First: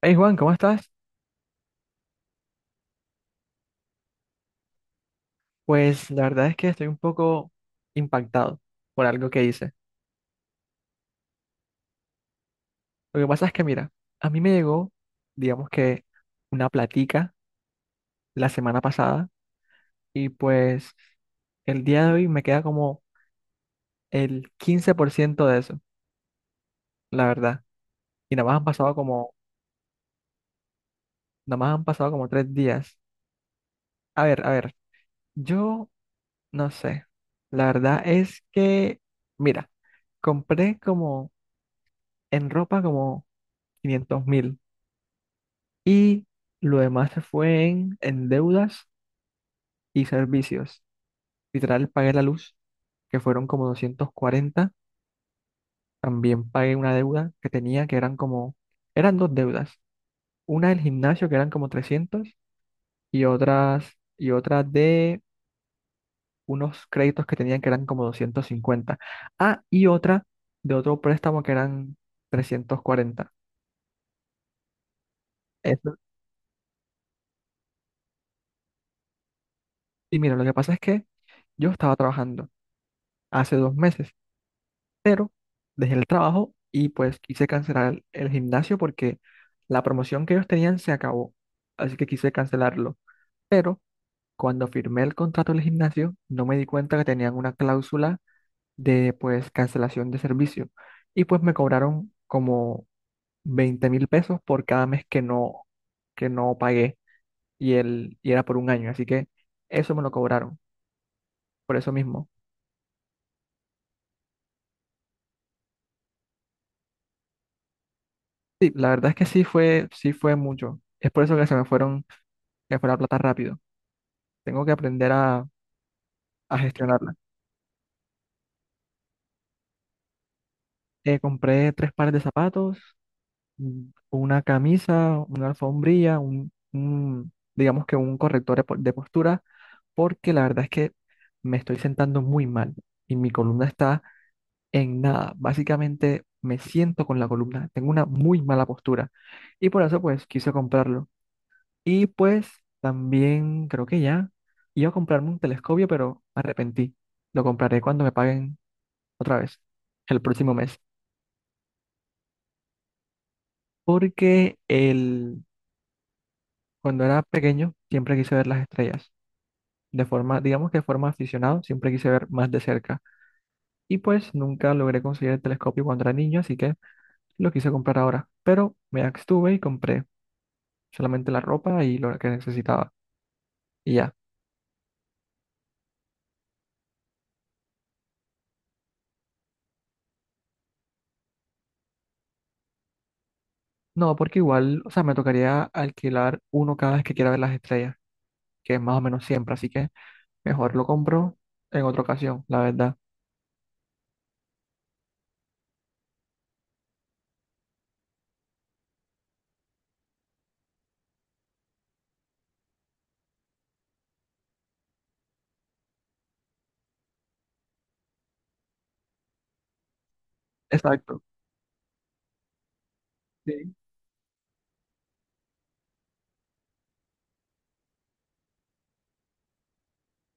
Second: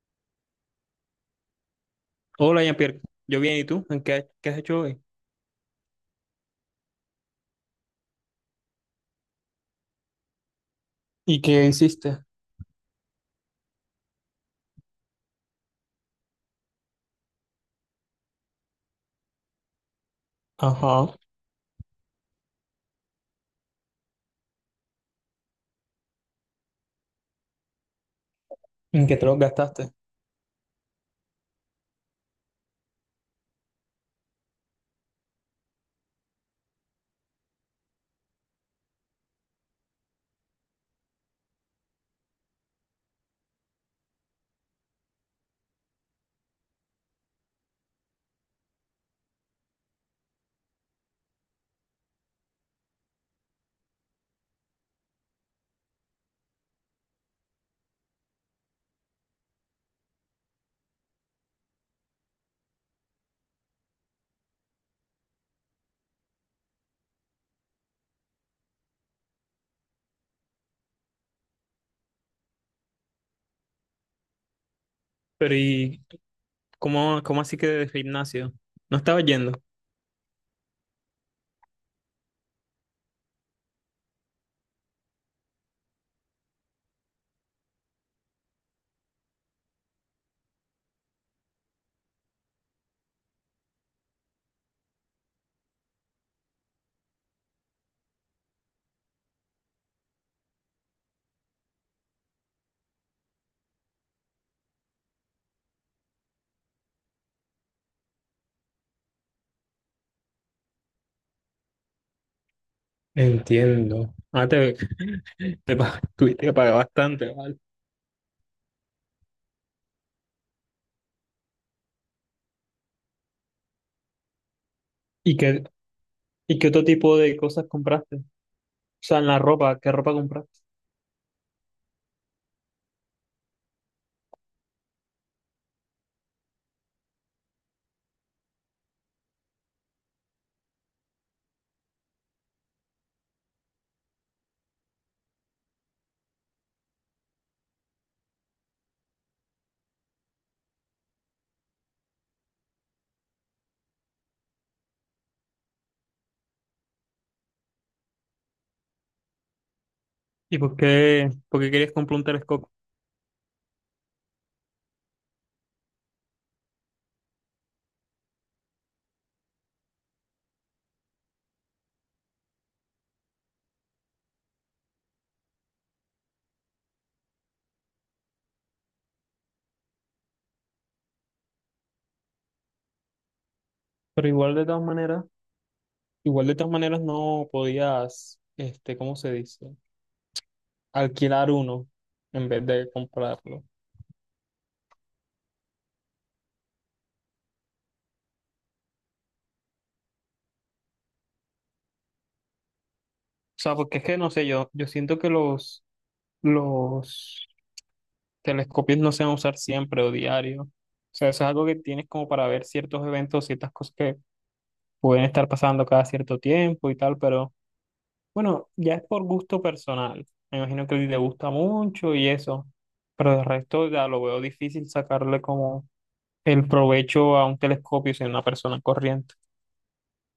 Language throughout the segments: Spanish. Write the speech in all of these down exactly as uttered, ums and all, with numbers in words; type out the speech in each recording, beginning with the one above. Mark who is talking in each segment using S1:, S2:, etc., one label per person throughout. S1: Hey Juan, ¿cómo estás?
S2: Hola, Jean-Pierre. Yo bien, ¿y tú? ¿En qué, qué has hecho hoy?
S1: Pues la verdad es que estoy un poco impactado por algo que hice.
S2: ¿Y qué hiciste?
S1: Lo que pasa es que, mira, a mí me llegó, digamos que, una platica la semana pasada y pues
S2: Ajá.
S1: el día de hoy me queda como el quince por ciento de eso, la verdad. Y nada más han pasado
S2: ¿En qué te
S1: como,
S2: lo gastaste?
S1: nada más han pasado como tres días. A ver, a ver, yo no sé. La verdad es que, mira, compré como en ropa como quinientos mil. Y lo demás se fue en, en deudas y servicios. Literal, pagué la luz, que fueron como doscientos cuarenta. También pagué una deuda que tenía, que eran como, eran dos deudas. Una del gimnasio, que eran como trescientos, y otras, y otra de unos créditos que tenían, que eran como doscientos cincuenta. Ah, y otra de otro préstamo, que eran trescientos cuarenta.
S2: Pero
S1: Eso-
S2: ¿y cómo, cómo así que de gimnasio? ¿No estaba yendo?
S1: Y mira, lo que pasa es que yo estaba trabajando hace dos meses, pero dejé el trabajo y pues quise cancelar el, el gimnasio porque la promoción que ellos tenían se acabó, así que quise cancelarlo. Pero cuando firmé el contrato del gimnasio, no me di cuenta que tenían una cláusula de pues cancelación de servicio y pues me cobraron como veinte mil pesos por cada mes que no, que no pagué y, el, y era por un año, así que eso me lo cobraron, por eso mismo.
S2: Entiendo. Ah, te, te pa- tuviste que pagar bastante, ¿vale?
S1: Sí, la verdad es que sí fue, sí fue mucho. Es por eso que se me fueron, se me fue la plata rápido. Tengo que aprender
S2: ¿Y
S1: a,
S2: qué,
S1: a
S2: y qué otro
S1: gestionarla.
S2: tipo de cosas compraste? O sea, en la ropa, ¿qué ropa compraste?
S1: Eh, compré tres pares de zapatos, mm, una camisa, una alfombrilla, un, un, digamos que un corrector de po- de postura, porque la verdad es que me estoy sentando muy mal y mi columna está en nada. Básicamente me siento con la columna, tengo una muy mala postura y por eso pues quise comprarlo. Y pues también creo que ya iba a comprarme un telescopio, pero me arrepentí. Lo compraré cuando me paguen otra vez el próximo
S2: ¿Y por
S1: mes.
S2: qué, por qué querías comprar un telescopio?
S1: Porque el, cuando era pequeño siempre quise ver las estrellas. De forma, digamos que de forma aficionado, siempre quise ver más de cerca. Y pues nunca logré conseguir el telescopio cuando era niño, así que lo quise comprar ahora. Pero me abstuve y compré solamente la ropa y lo que necesitaba. Y ya.
S2: Pero igual de todas maneras, igual de todas maneras no podías, este, ¿cómo se dice? Alquilar uno en vez de comprarlo.
S1: No, porque igual, o sea, me tocaría alquilar uno cada vez que quiera ver las estrellas, que es más o menos siempre, así que mejor lo compro en otra ocasión, la verdad.
S2: O sea, porque es que no sé, yo, yo siento que los, los telescopios no se van a usar siempre o diario. O sea, eso es algo que tienes como para ver ciertos eventos, ciertas cosas que pueden estar pasando cada cierto tiempo y tal, pero bueno, ya es por gusto personal. Me imagino que a ti te
S1: Exacto.
S2: gusta mucho y eso, pero de
S1: Sí.
S2: resto ya lo veo difícil sacarle como el provecho a un telescopio sin una persona corriente.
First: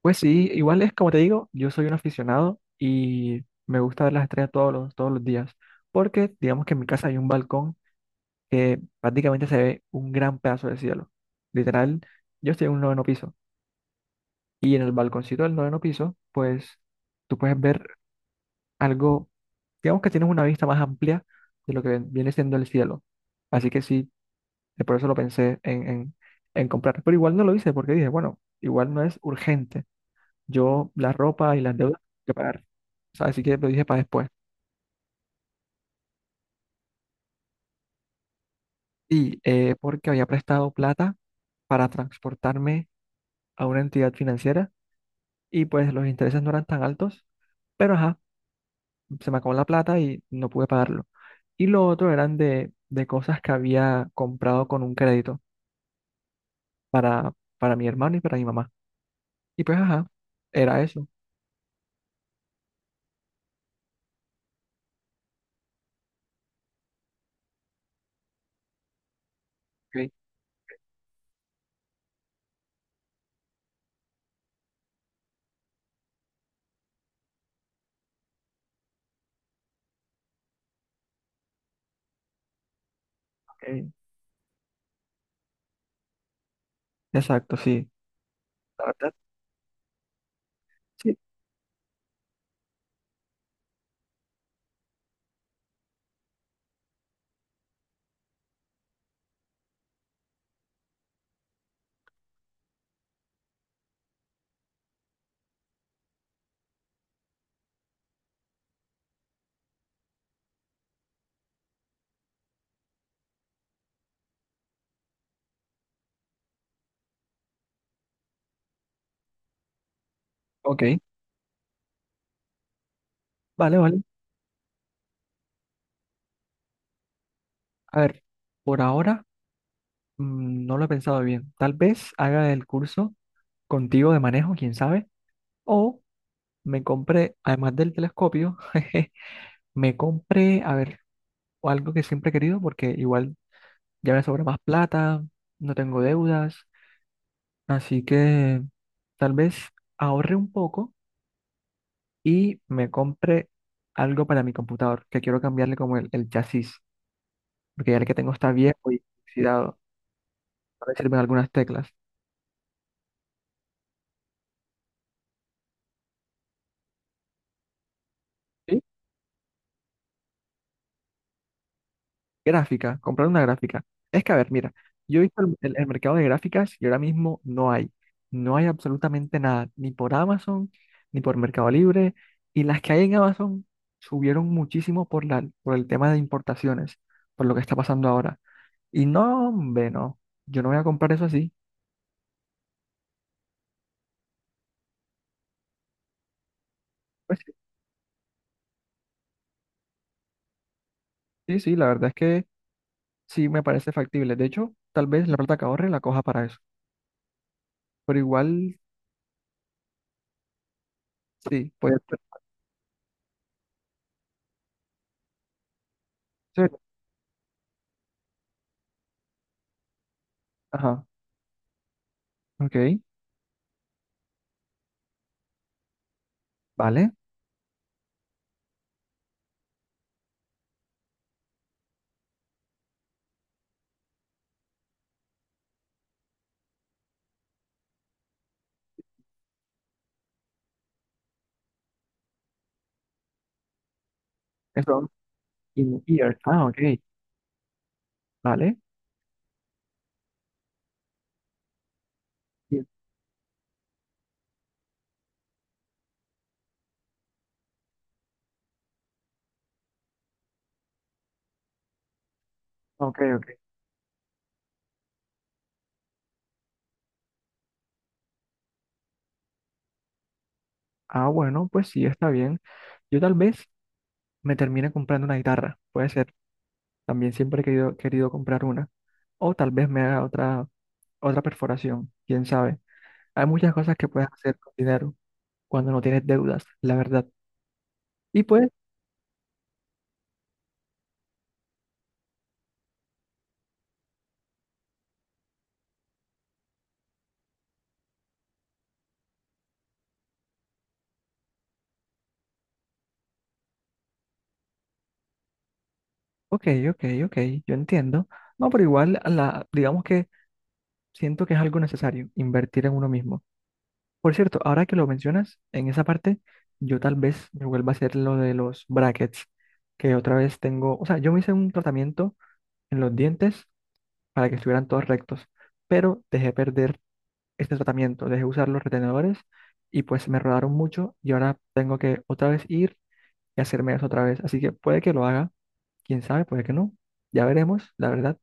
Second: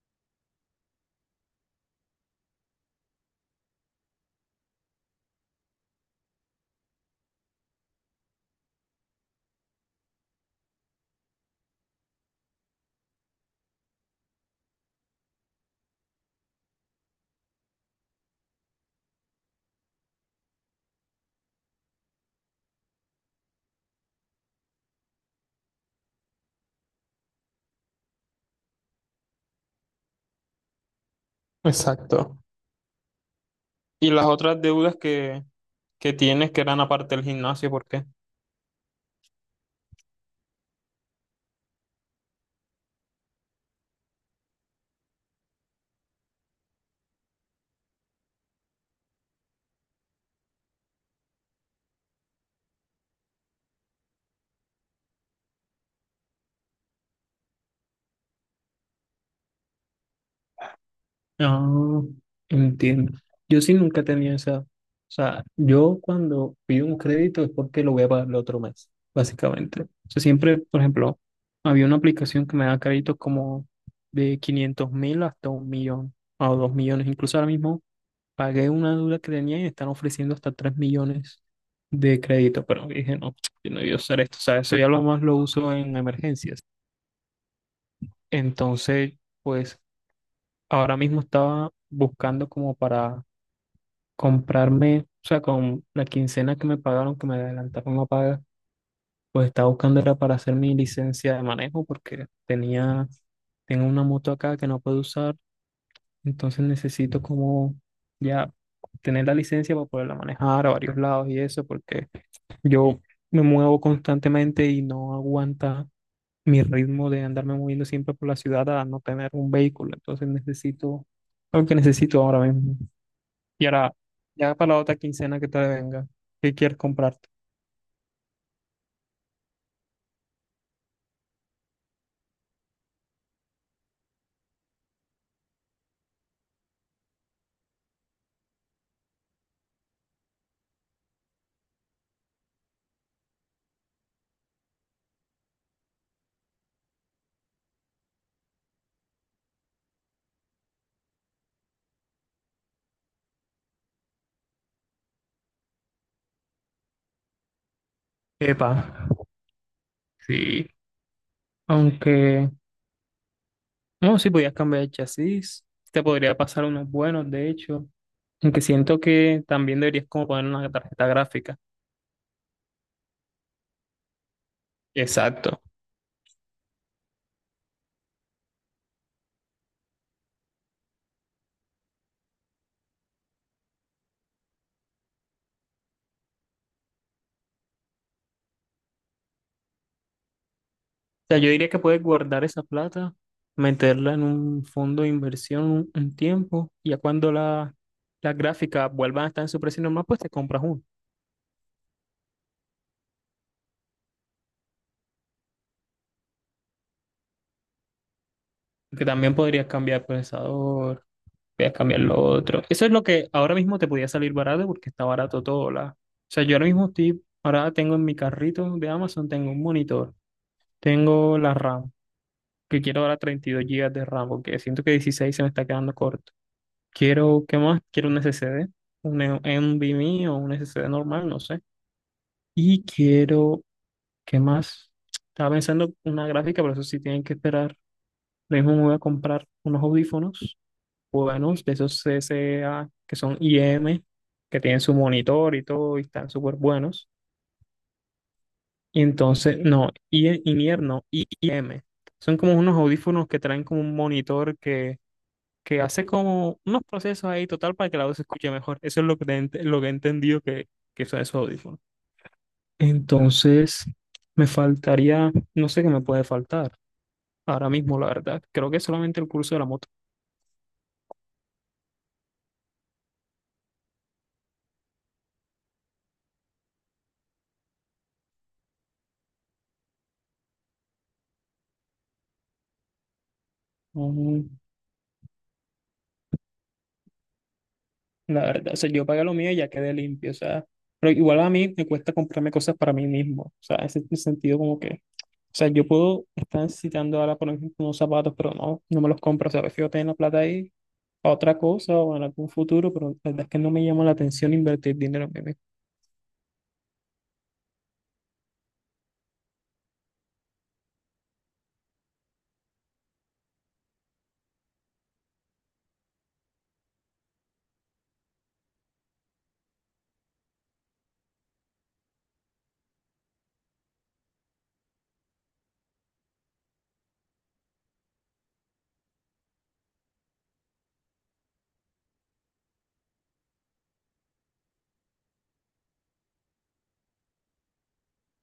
S1: Pues sí, igual es como te digo, yo soy un aficionado y me gusta ver las estrellas todos los, todos los días, porque digamos que en mi casa hay un balcón que prácticamente se ve un gran pedazo de cielo. Literal, yo estoy en un noveno piso y en el balconcito del noveno piso, pues tú puedes ver algo, digamos que tienes una vista más amplia de lo que ven- viene siendo el cielo. Así que sí, eh, por eso lo pensé en, en, en comprar, pero igual no lo hice porque dije, bueno, igual no es urgente. Yo la ropa y las deudas que
S2: Exacto.
S1: pagar. O sea, así que lo dije para
S2: Y las
S1: después.
S2: otras deudas que, que tienes que eran aparte del gimnasio, ¿por qué?
S1: Y eh, porque había prestado plata para transportarme a una entidad financiera y pues los intereses no eran tan altos, pero ajá, se me acabó la plata y no pude pagarlo. Y lo otro eran de, de cosas que había comprado con un crédito para, para mi hermano y para mi mamá. Y pues ajá, era eso.
S2: Ah, entiendo. Yo sí nunca tenía esa. O sea, yo cuando pido un crédito es porque lo voy a pagar el otro mes, básicamente. O
S1: Ok,
S2: sea, siempre, por ejemplo, había una aplicación que me da créditos como de quinientos mil hasta un millón o dos millones. Incluso ahora mismo pagué una deuda que tenía y me están ofreciendo hasta tres millones de crédito. Pero dije, no,
S1: ok.
S2: yo no voy a usar esto. O sea, eso ya lo más lo uso en emergencias.
S1: Exacto, sí. La verdad,
S2: Entonces, pues ahora
S1: sí.
S2: mismo estaba buscando como para comprarme, o sea, con la quincena que me pagaron, que me adelantaron la paga, pues estaba buscando era para hacer mi licencia de manejo porque tenía, tengo una moto acá que no puedo usar, entonces necesito como ya tener la licencia para poderla manejar a varios lados y eso, porque yo me muevo constantemente y no aguanta mi ritmo de andarme moviendo siempre por la ciudad a no tener un vehículo, entonces
S1: Ok,
S2: necesito algo que necesito ahora mismo. Y
S1: vale,
S2: ahora,
S1: vale.
S2: ya para la otra quincena que te venga, ¿qué quieres comprarte?
S1: A ver, por ahora. Mm, no lo he pensado bien. Tal vez haga el curso contigo de manejo, quién sabe. O me compré, además del telescopio, jeje, me compré, a ver, algo que siempre he querido porque igual ya me sobra más plata, no tengo deudas. Así que tal vez ahorre un poco y me compre algo para mi computador, que quiero cambiarle como el, el chasis, porque ya el que tengo está
S2: Epa,
S1: viejo y oxidado.
S2: sí.
S1: A ver si sirven algunas teclas.
S2: Aunque, no, sí, podías cambiar el chasis. Te podría pasar unos buenos, de hecho. Aunque
S1: Sí,
S2: siento que también deberías como poner una tarjeta gráfica.
S1: gráfica, comprar una gráfica. Es que, a ver, mira, yo he visto
S2: Exacto.
S1: el,
S2: O
S1: el- el mercado de gráficas y ahora mismo no hay. No hay absolutamente nada, ni por Amazon, ni por Mercado Libre. Y las que hay en Amazon subieron muchísimo por la, por el tema de importaciones, por lo que está pasando ahora. Y no, hombre, no, yo no voy a comprar eso
S2: sea, yo
S1: así.
S2: diría que puedes guardar esa plata, meterla en un fondo de inversión un, un tiempo, y ya cuando
S1: Pues sí,
S2: la, las gráficas vuelvan a estar en su precio normal, pues te compras uno.
S1: sí, sí, la verdad es que sí me parece factible. De hecho, tal vez la plata que ahorre la coja para eso. Pero igual,
S2: Que también podrías cambiar el procesador voy a
S1: sí, puede
S2: cambiar
S1: ser.
S2: lo otro. Eso es lo que ahora mismo te podía salir barato porque está barato todo. La... O sea, yo
S1: Sí,
S2: ahora mismo estoy, ahora tengo en mi carrito de Amazon, tengo un monitor,
S1: ajá,
S2: tengo la RAM, que
S1: ok,
S2: quiero ahora treinta y dos gigas de RAM porque siento que dieciséis se me está quedando corto.
S1: vale.
S2: Quiero, ¿qué más? Quiero un S S D, un E- NVMe o un S S D normal, no sé. Y quiero, ¿qué más? Estaba pensando una gráfica, pero eso sí tienen que esperar. Lo mismo me voy a comprar unos audífonos buenos, de esos C C A que son I M, que tienen su
S1: Eso
S2: monitor y todo, y
S1: in
S2: están
S1: ear.
S2: súper
S1: Ah, ok.
S2: buenos.
S1: Vale.
S2: Y entonces, no, I- in ear no, I M. Son como unos
S1: Y-
S2: audífonos que traen como un monitor que, que hace como unos procesos ahí total para que la voz se escuche mejor. Eso es lo que, te ent- lo que he entendido que, que son esos audífonos.
S1: Ok, ok.
S2: Entonces, me faltaría, no sé qué me puede faltar ahora mismo, la verdad. Creo que solamente el curso de la moto.
S1: Ah, bueno, pues sí, está bien. Yo tal vez me termine comprando una guitarra. Puede ser. También siempre he querido, querido comprar una. O tal vez me haga otra, otra perforación. Quién sabe. Hay muchas cosas que puedes
S2: Mm.
S1: hacer con dinero cuando no tienes deudas, la verdad. Y
S2: La
S1: pues,
S2: verdad, o sea, yo pagué lo mío y ya quedé limpio, o sea, pero igual a mí me cuesta comprarme cosas para mí mismo, o sea, ese es el sentido como que, o sea, yo puedo estar necesitando ahora, por ejemplo, unos zapatos, pero no, no me los compro, o sea, prefiero tener la plata ahí para otra cosa o en algún futuro, pero la verdad es que no me llama la atención invertir dinero en mí mismo.
S1: ok, ok, ok. Yo entiendo. No, pero igual, la, digamos que siento que es algo necesario, invertir en uno mismo. Por cierto, ahora que lo mencionas, en esa parte, yo tal vez me vuelva a hacer lo de los brackets, que otra vez tengo, o sea, yo me hice un tratamiento en los dientes para que estuvieran todos rectos, pero dejé perder este tratamiento, dejé usar los retenedores y pues me rodaron mucho y ahora tengo que otra vez ir y hacerme eso otra vez. Así que puede que lo haga, quién sabe, puede que no, ya veremos, la verdad,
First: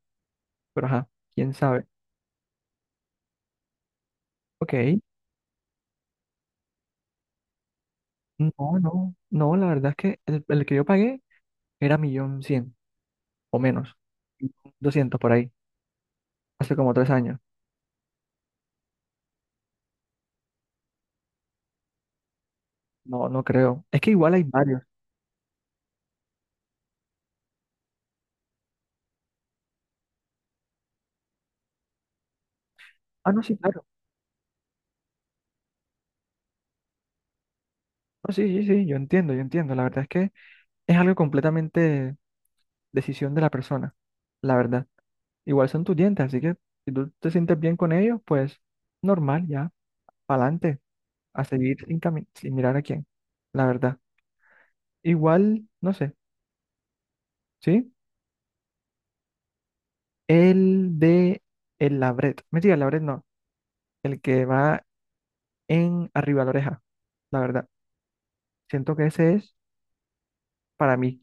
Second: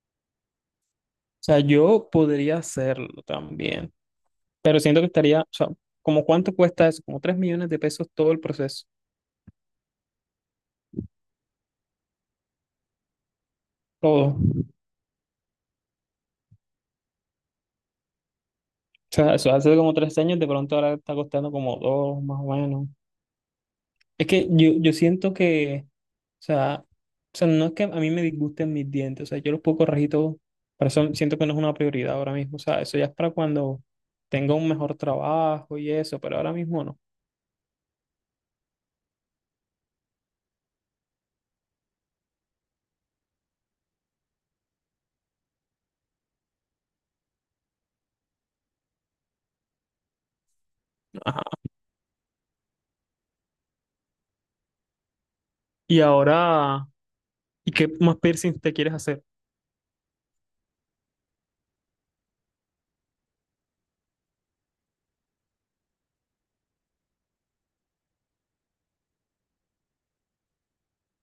S1: pero ajá,
S2: O
S1: quién
S2: sea,
S1: sabe.
S2: yo podría hacerlo también,
S1: Ok,
S2: pero siento que estaría, o sea, como cuánto cuesta eso, como tres millones de pesos todo el
S1: no,
S2: proceso,
S1: no, no, la verdad es que el, el que yo pagué era millón cien, o menos,
S2: todo.
S1: doscientos por ahí, hace como tres años.
S2: O sea, eso hace como tres años, de pronto ahora está costando como dos, más o menos.
S1: No, no creo. Es que
S2: Es
S1: igual hay
S2: que yo,
S1: varios.
S2: yo siento que, o sea, o sea, no es que a mí me disgusten mis dientes, o sea, yo los puedo corregir todo, pero eso siento que no es una prioridad ahora mismo, o sea, eso ya es
S1: Ah,
S2: para
S1: no, sí,
S2: cuando
S1: claro.
S2: tenga un mejor trabajo y eso, pero ahora mismo no.
S1: No, sí, sí, sí, yo entiendo, yo entiendo. La verdad es que es algo completamente decisión de la persona, la verdad. Igual son tus dientes, así que si tú te sientes bien con ellos, pues normal, ya, para adelante,
S2: Ajá.
S1: a seguir sin, cami- sin mirar a quién, la verdad. Igual, no
S2: Y
S1: sé,
S2: ahora, ¿y qué
S1: ¿sí?
S2: más piercing te quieres hacer?
S1: El de el labret. Mentira, el labret no. El que va en arriba de la oreja, la verdad. Siento que ese es para mí.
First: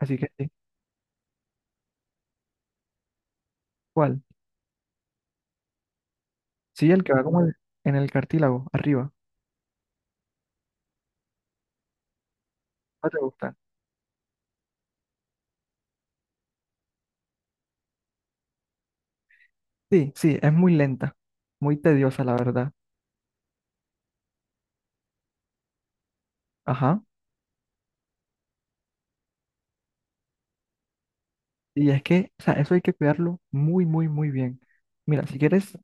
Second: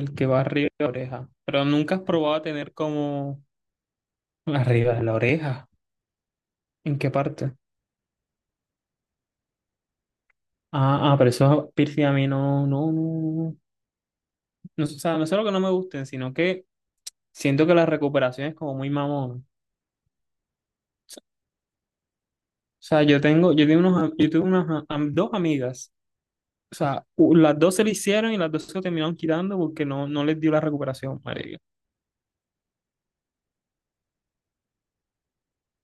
S2: El que
S1: que
S2: va
S1: sí.
S2: arriba de la oreja, pero nunca has probado a tener como
S1: ¿Cuál?
S2: arriba de la oreja,
S1: Sí,
S2: ¿en
S1: el
S2: qué
S1: que va como el-
S2: parte?
S1: en el cartílago, arriba.
S2: Ah, ah, pero eso piercing a mí no, no, no,
S1: ¿No te gusta?
S2: no, no, o sea, no es solo que no me gusten, sino que siento que la recuperación es como muy mamón.
S1: Sí, sí, es muy lenta,
S2: O
S1: muy tediosa, la verdad.
S2: sea, yo tengo, yo tengo unos, am- yo tuve unas a- am- dos amigas. O
S1: Ajá.
S2: sea, u- las dos se le hicieron y las dos se lo terminaron quitando porque no, no les dio la recuperación, marica.
S1: Y es que, o sea, eso hay que cuidarlo muy, muy, muy bien. Mira, si quieres,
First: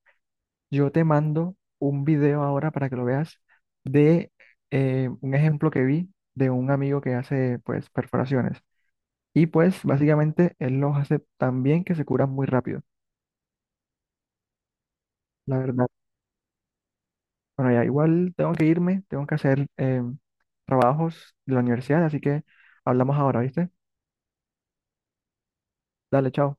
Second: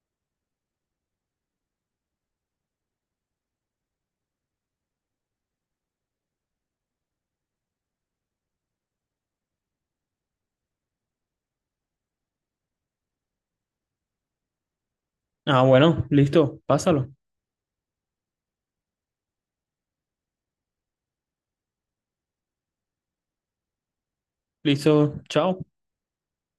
S1: yo te mando un video ahora para que lo veas de eh, un ejemplo que vi de un amigo que hace, pues, perforaciones. Y pues, básicamente, él los hace tan bien que se curan muy rápido. La
S2: Ah,
S1: verdad.
S2: bueno, listo, pásalo.
S1: Bueno, ya igual tengo que irme, tengo que hacer em, trabajos de la universidad, así que hablamos ahora, ¿viste?
S2: Listo, chao.
S1: Dale, chao.